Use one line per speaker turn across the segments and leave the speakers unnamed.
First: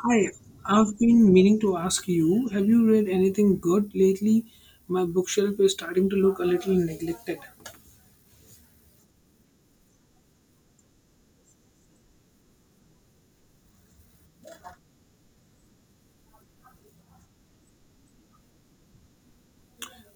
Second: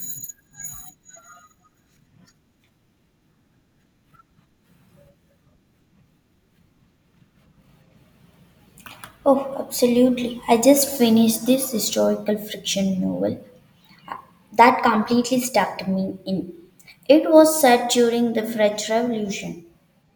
Hi, I've been meaning to ask you, have you read anything good lately? My bookshelf is starting to look a little neglected.
Oh, absolutely. I just finished this historical fiction novel that completely stuck me in. It was set during the French Revolution.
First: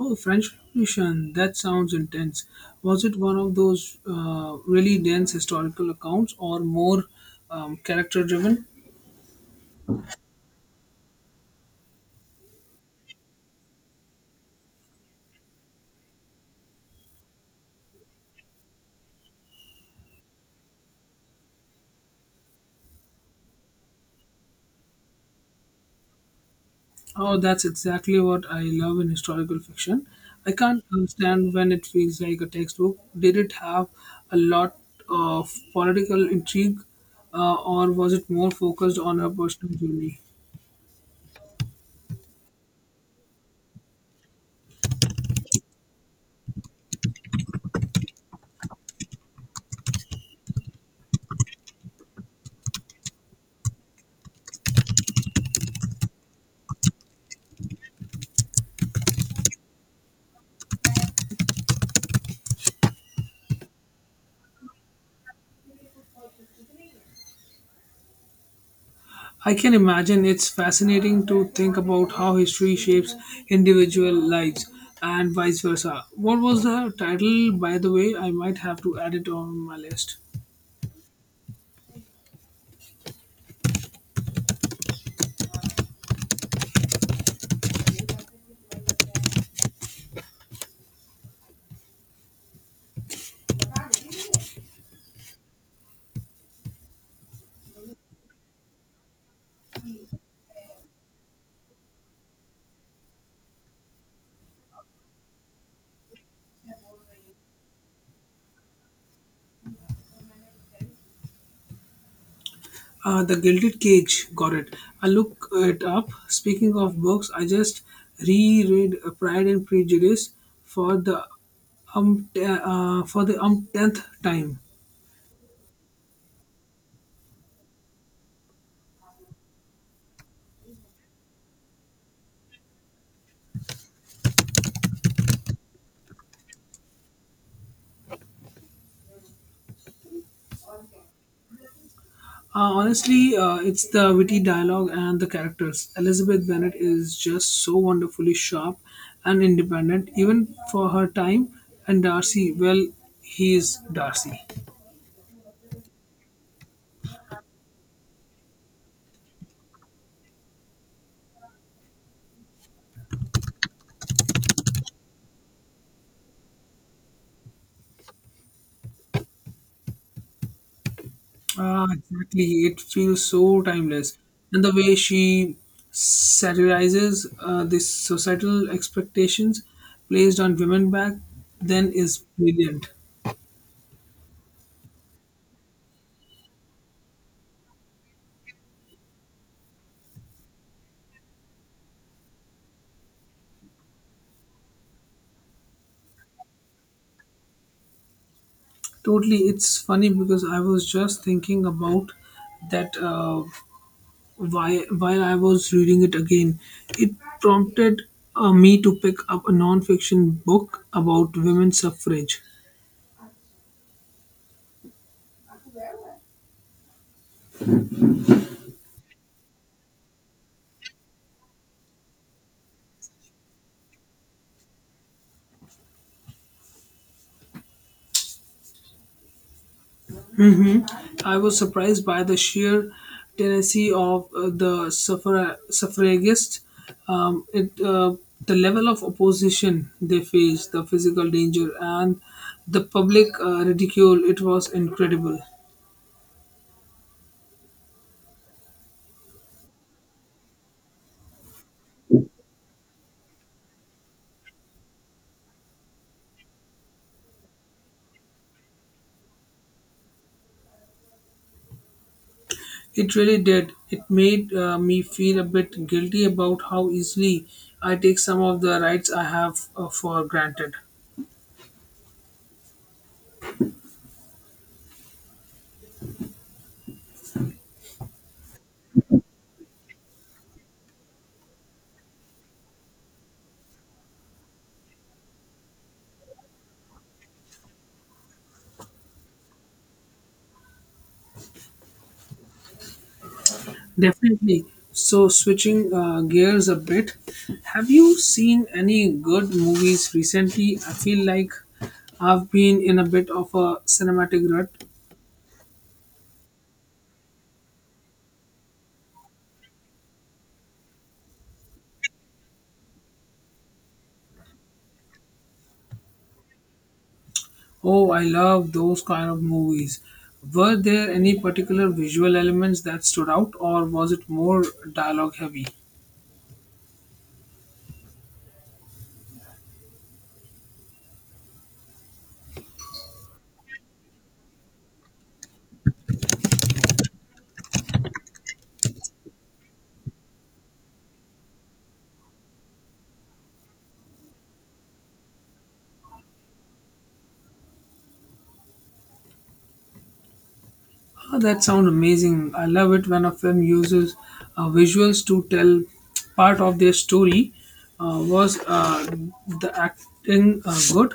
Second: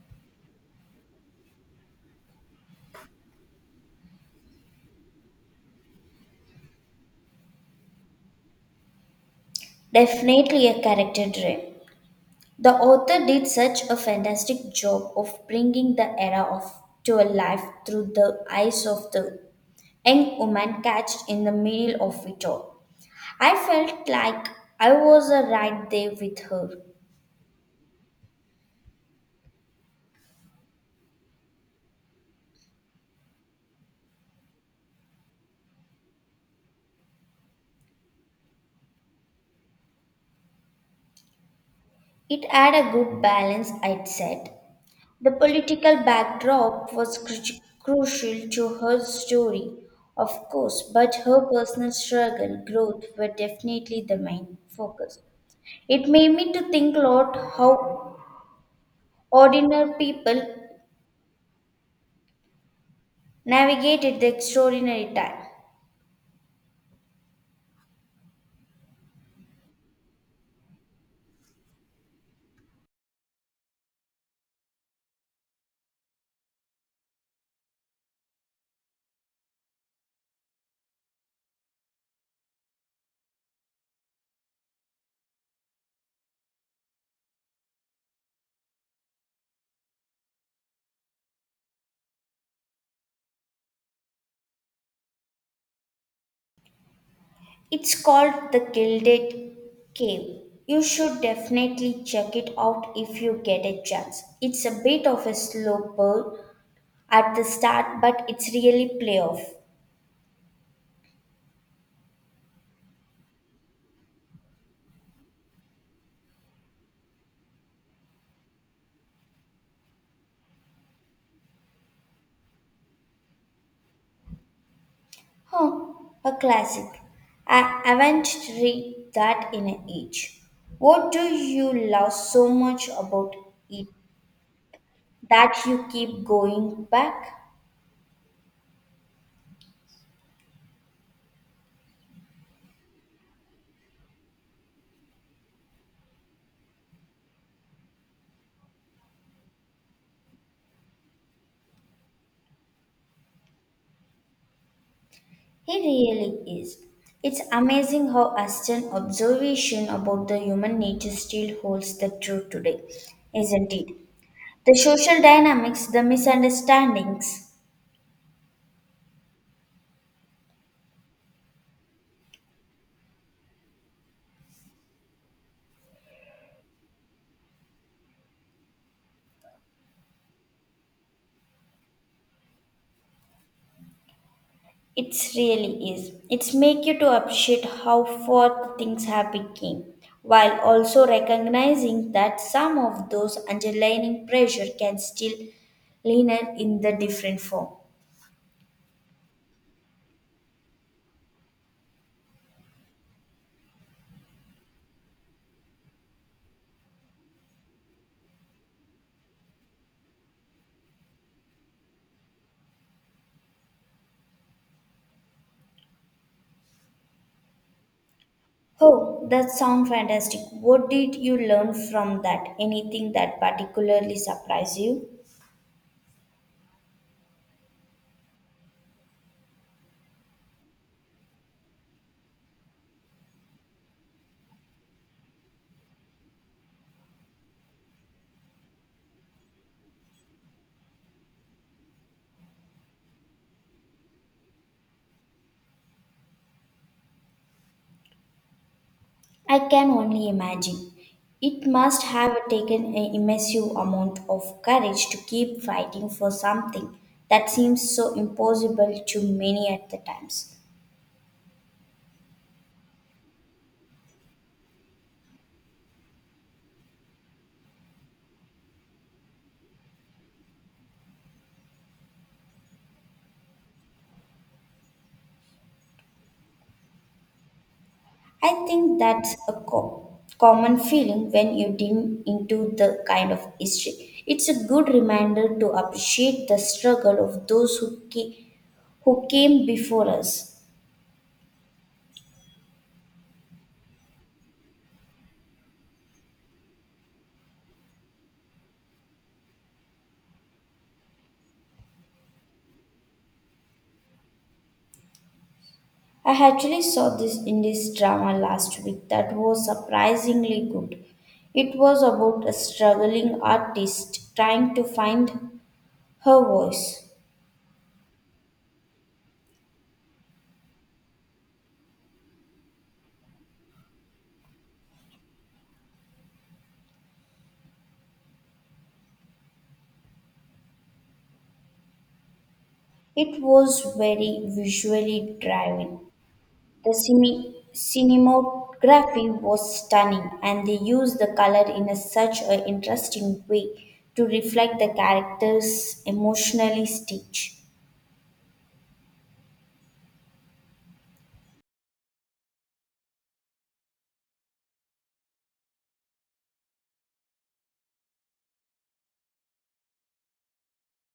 Oh, French Revolution, that sounds intense. Was it one of those really dense historical accounts or more character driven?
Definitely a character dream. The author did such a fantastic job of bringing the era of to a life through the eyes of the young woman catched in the middle of it all. I felt like I was right there with her.
Oh, that's exactly what I love in historical fiction. I can't understand when it feels like a textbook. Did it have a lot of political intrigue, or was it more focused on a personal journey?
It had a good balance, I'd said. The political backdrop was crucial to her story, of course, but her personal struggle, growth were definitely the main focus. It made me to think a lot how ordinary people navigated the extraordinary time.
I can imagine it's fascinating to think about how history shapes individual lives and vice versa. What was the title, by the way? I might have to add it on my list.
It's called the Gilded Cave. You should definitely check it out if you get a chance. It's a bit of a slow burn at the start, but it's really playoff.
The Gilded Cage, got it. I look it up. Speaking of books, I just reread Pride and Prejudice for the for the umpteenth time.
Huh, a classic. I haven't read that in an age. What do you love so much about it that you keep going back?
Honestly, it's the witty dialogue and the characters. Elizabeth Bennet is just so wonderfully sharp and independent, even for her time. And Darcy, well, he is Darcy.
He really is. It's amazing how Aston's observation about the human nature still holds the truth today, isn't it? The social dynamics, the misunderstandings.
Ah, exactly. It feels so timeless. And the way she satirizes these societal expectations placed on women back then is brilliant.
It's really is. It's make you to appreciate how far things have become, while also recognizing that some of those underlying pressure can still linger in the different form.
Totally. It's funny because I was just thinking about that while I was reading it again. It prompted me to pick up a non fiction book about women's suffrage.
Oh, that sounds fantastic. What did you learn from that? Anything that particularly surprised you?
hmm I was surprised by the sheer tenacity of the suffragists. Um, it, uh, the level of opposition they faced, the physical danger, and the public ridicule, it was incredible.
I can only imagine. It must have taken an immense amount of courage to keep fighting for something that seems so impossible to many at the times.
It really did. It made me feel a bit guilty about how easily I take some of the rights I have for granted.
I think that's a common feeling when you dig into the kind of history. It's a good reminder to appreciate the struggle of those who came before us.
Definitely. So, switching gears a bit, have you seen any good movies recently? I feel like I've been in a bit of a cinematic rut.
I actually saw this Indies drama last week that was surprisingly good. It was about a struggling artist trying to find her voice.
Oh, I love those kind of movies. Were there any particular visual elements that stood out, or was it more dialogue heavy?
It was very visually driving. The cinematography was stunning and they used the color in a, such an interesting way to reflect the character's emotionally stage.
Oh, that sounds amazing. I love it when a film uses visuals to tell part of their story. Was the acting good?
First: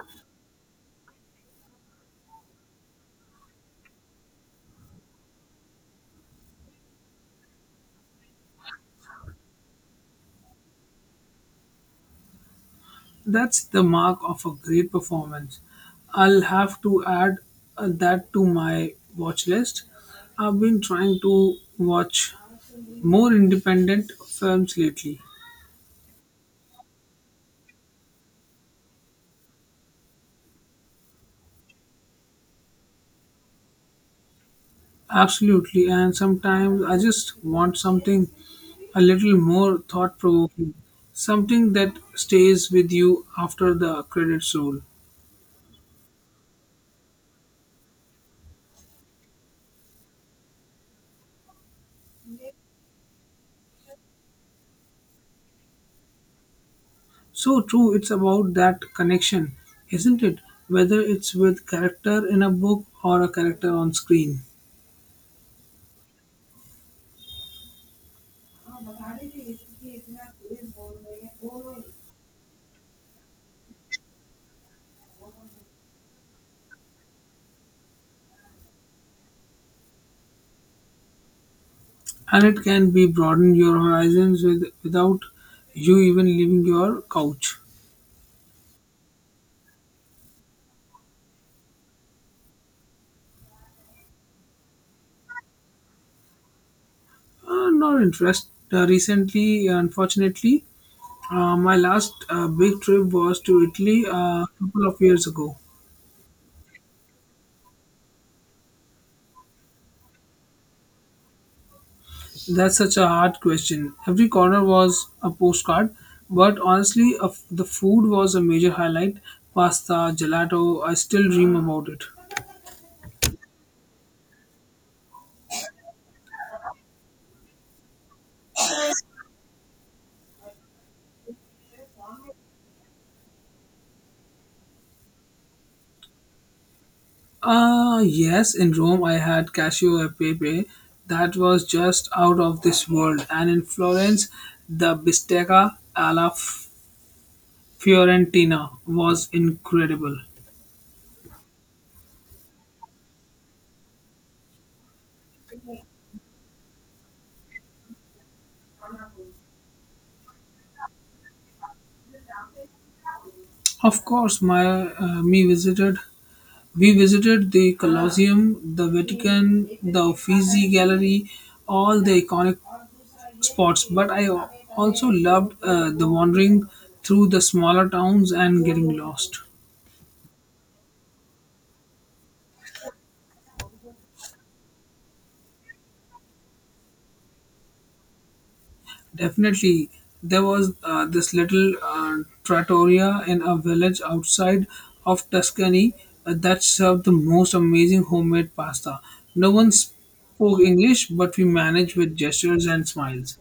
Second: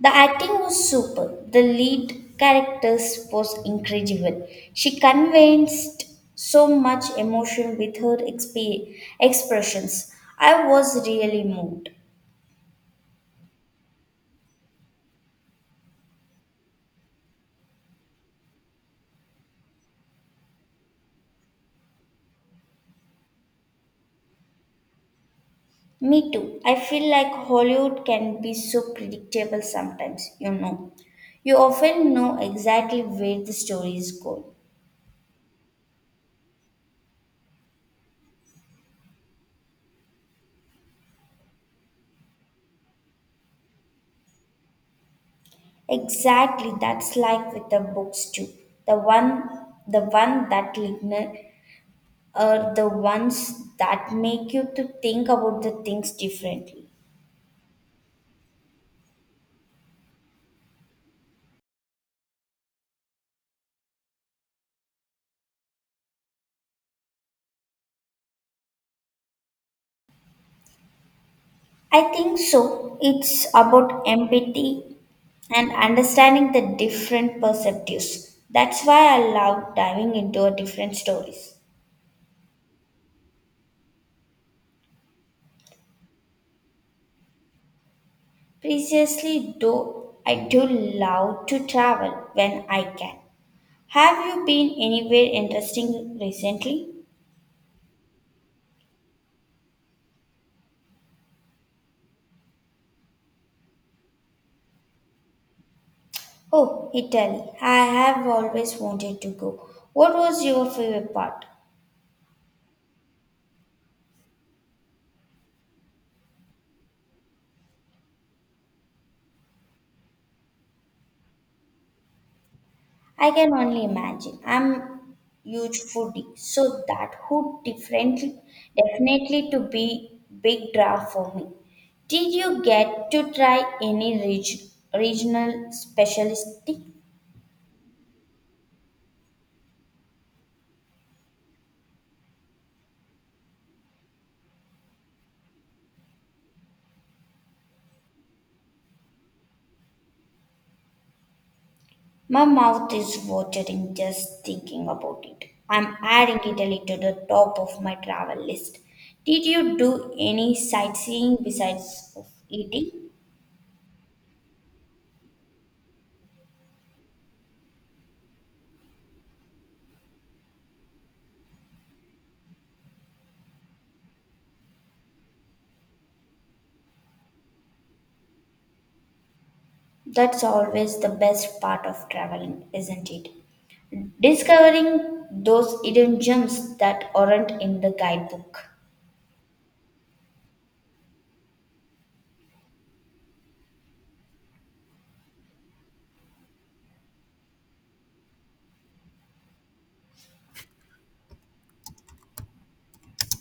The acting was superb. The lead characters was incredible. She convinced so much emotion with her expressions. I was really moved.
That's the mark of a great performance. I'll have to add that to my watch list. I've been trying to watch more independent films lately.
Me too. I feel like Hollywood can be so predictable sometimes, you know. You often know exactly where the story is going.
Absolutely, and sometimes I just want something a little more thought provoking, something that stays with you after the credits roll.
Exactly, that's like with the books too. The one the one that Ligner are the ones that make you to think about the things differently.
So true, it's about that connection, isn't it? Whether it's with character in a book or a character on screen.
I think so. It's about empathy and understanding the different perspectives. That's why I love diving into a different stories.
And it can be broaden your horizons with, without you even leaving your couch.
Previously though, I do love to travel when I can. Have you been anywhere interesting recently?
Not interest. Recently, unfortunately, my last big trip was to Italy a couple of years ago.
Oh, Italy. I have always wanted to go. What was your favorite part?
That's such a hard question. Every corner was a postcard, but honestly, the food was a major highlight. Pasta, gelato, I still dream about it.
I can only imagine. I'm huge foodie, so that would definitely to be big draw for me. Did you get to try any regional specialty?
Ah, yes, in Rome I had Cassio e Pepe. That was just out of this world. And in Florence, the bistecca alla Fiorentina was incredible.
My mouth is watering just thinking about it. I'm adding Italy to the top of my travel list. Did you do any sightseeing besides of eating?
Of course, my me visited. We visited the Colosseum, the Vatican, the Uffizi Gallery, all the iconic spots. But I also loved the wandering through the smaller towns and getting lost.
That's always the best part of traveling, isn't it? Discovering those hidden gems that aren't in the guidebook.
Definitely, there was this little trattoria in a village outside of Tuscany that served the most amazing homemade pasta. No one spoke English, but we managed with gestures and smiles.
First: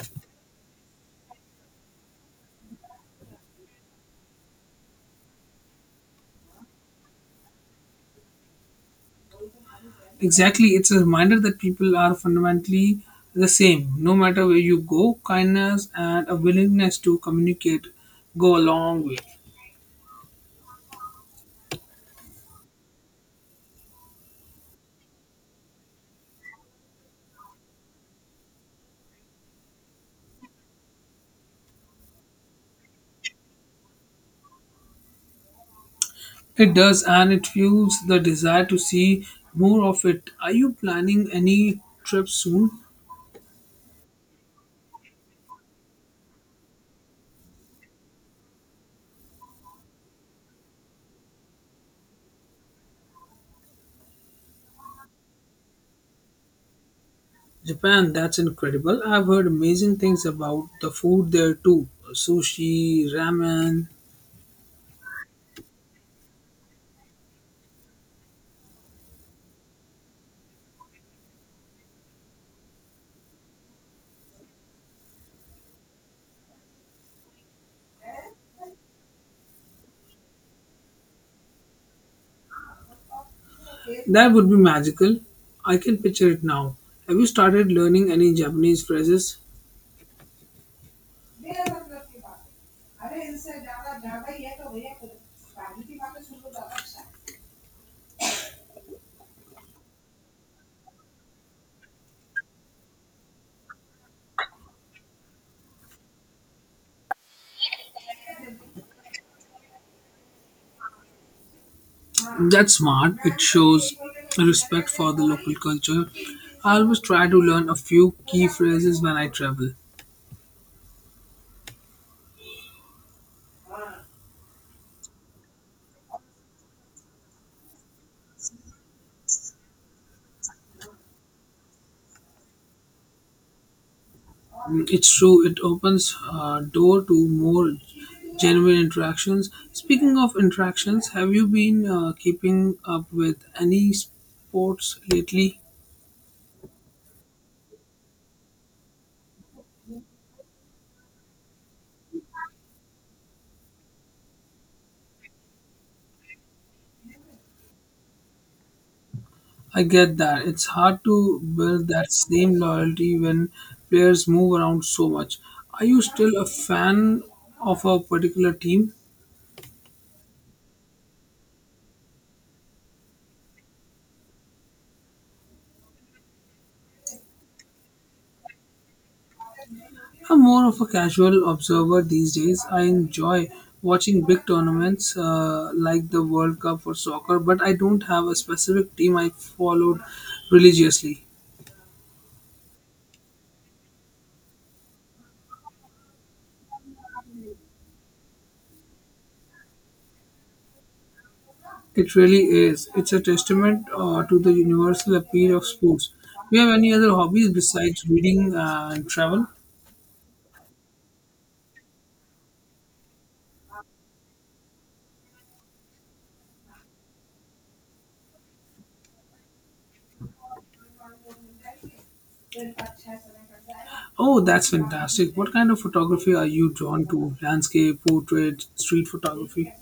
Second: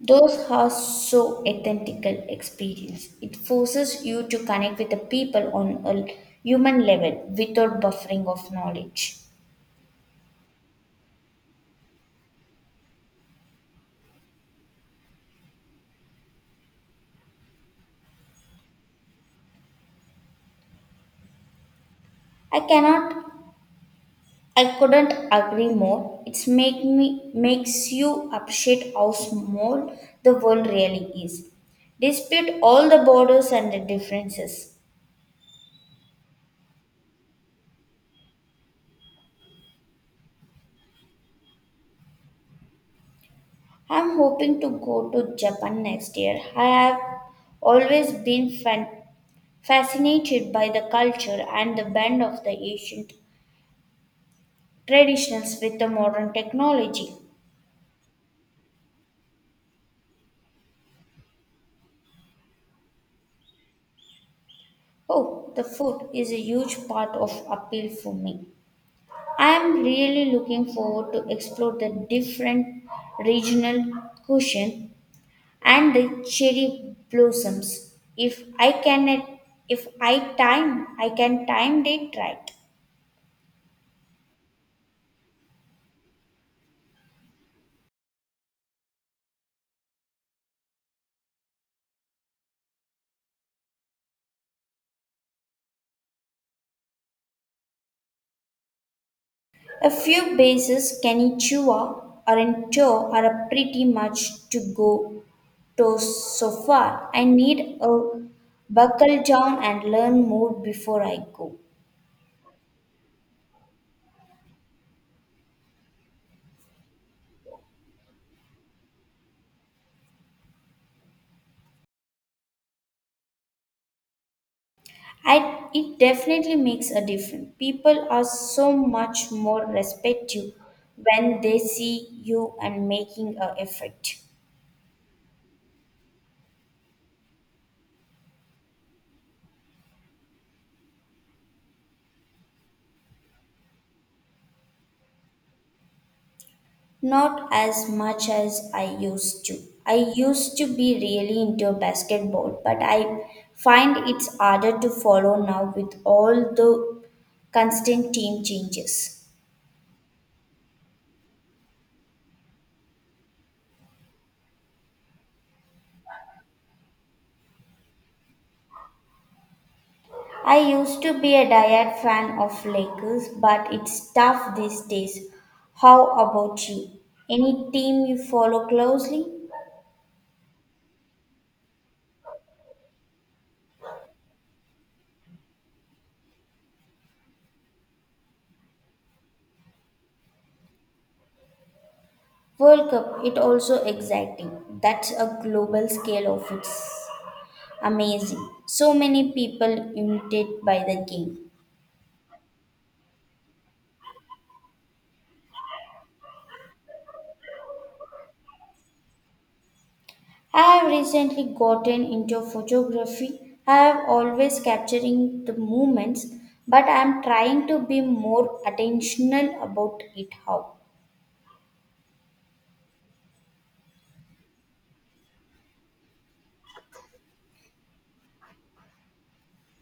Those are so authentic. Experience. It forces you to connect with the people on a human level without buffering of knowledge.
Exactly, it's a reminder that people are fundamentally the same. No matter where you go, kindness and a willingness to communicate go a long way.
I cannot I couldn't agree more. It's make me makes you appreciate how small the world really is. Dispute all the borders and the differences.
It does, and it fuels the desire to see more of it. Are you planning any trips soon?
I'm hoping to go to Japan next year. I have always been fascinated by the culture and the blend of the ancient traditions with the modern technology.
Japan, that's incredible. I've heard amazing things about the food there too sushi, ramen.
Oh, the food is a huge part of appeal for me. I am really looking forward to explore the different regional cuisine and the cherry blossoms. If I time, I can time it right.
That would be magical. I can picture it now. Have you started learning any Japanese phrases?
A few bases, Kanichua or Ento, are a pretty much to go to so far. I need a buckle down and learn more before I go.
That's smart. It shows respect for the local culture. I always try to learn a few key phrases when I travel.
I, it definitely makes a difference. People are so much more respectful when they see you and making an effort.
It's true, it opens a door to more genuine interactions. Speaking of interactions, have you been keeping up with any sports lately?
Not as much as I used to. I used to be really into basketball, but I find it's harder to follow now with all the constant team changes.
I get that. It's hard to build that same loyalty when players move around so much. Are you still a fan of a particular team?
I used to be a diehard fan of Lakers, but it's tough these days. How about you? Any team you follow closely?
I'm more of a casual observer these days. I enjoy watching big tournaments like the World Cup for soccer, but I don't have a specific team I followed religiously.
World Cup, it also exciting. That's a global scale of its amazing. So many people imitated by the game.
It really is. It's a testament to the universal appeal of sports. Do you have any other hobbies besides reading and travel?
I have recently gotten into photography. I have always capturing the moments, but I am trying to be more attentional about it how.
Oh, that's fantastic. What kind of photography are you drawn to? Landscape, portrait, street photography?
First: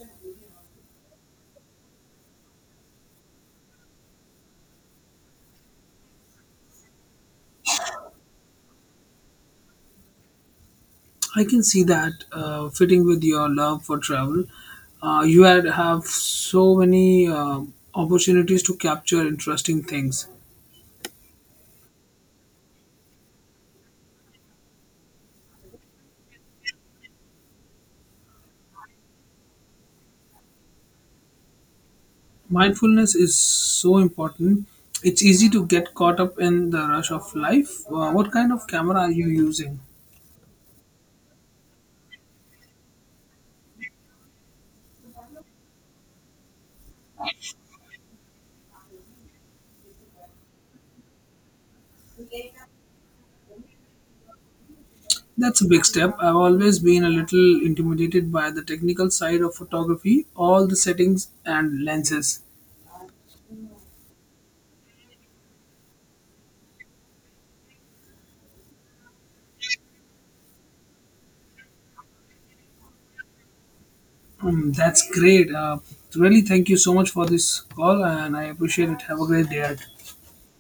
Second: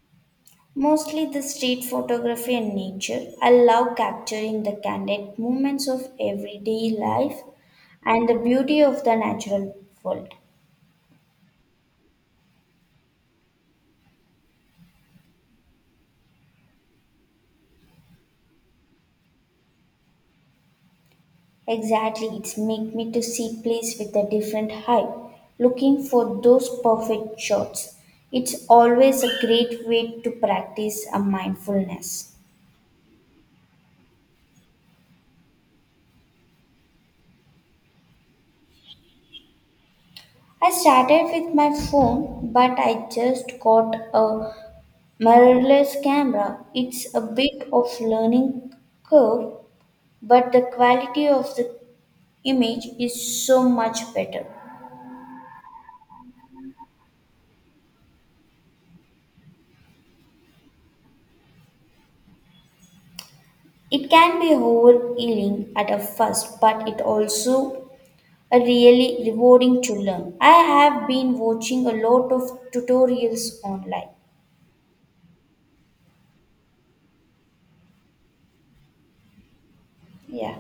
Mostly the street photography and nature. I love capturing the candid moments of everyday life and the beauty of the natural world.
I can see that fitting with your love for travel. You had have so many opportunities to capture interesting things.
Exactly, it's make me to see plays with a different high, looking for those perfect shots. It's always a great way to practice a mindfulness.
Mindfulness is so important. It's easy to get caught up in the rush of life. What kind of camera are you using?
I started with my phone, but I just got a mirrorless camera. It's a bit of learning curve, but the quality of the image is so much better.
That's a big step. I've always been a little intimidated by the technical side of photography, all the settings and lenses.
It can be overwhelming at a first, but it also a really rewarding to learn. I have been watching a lot of tutorials online.
That's great. Really, thank you so much for this call, and I appreciate it. Have a great day.
Yeah.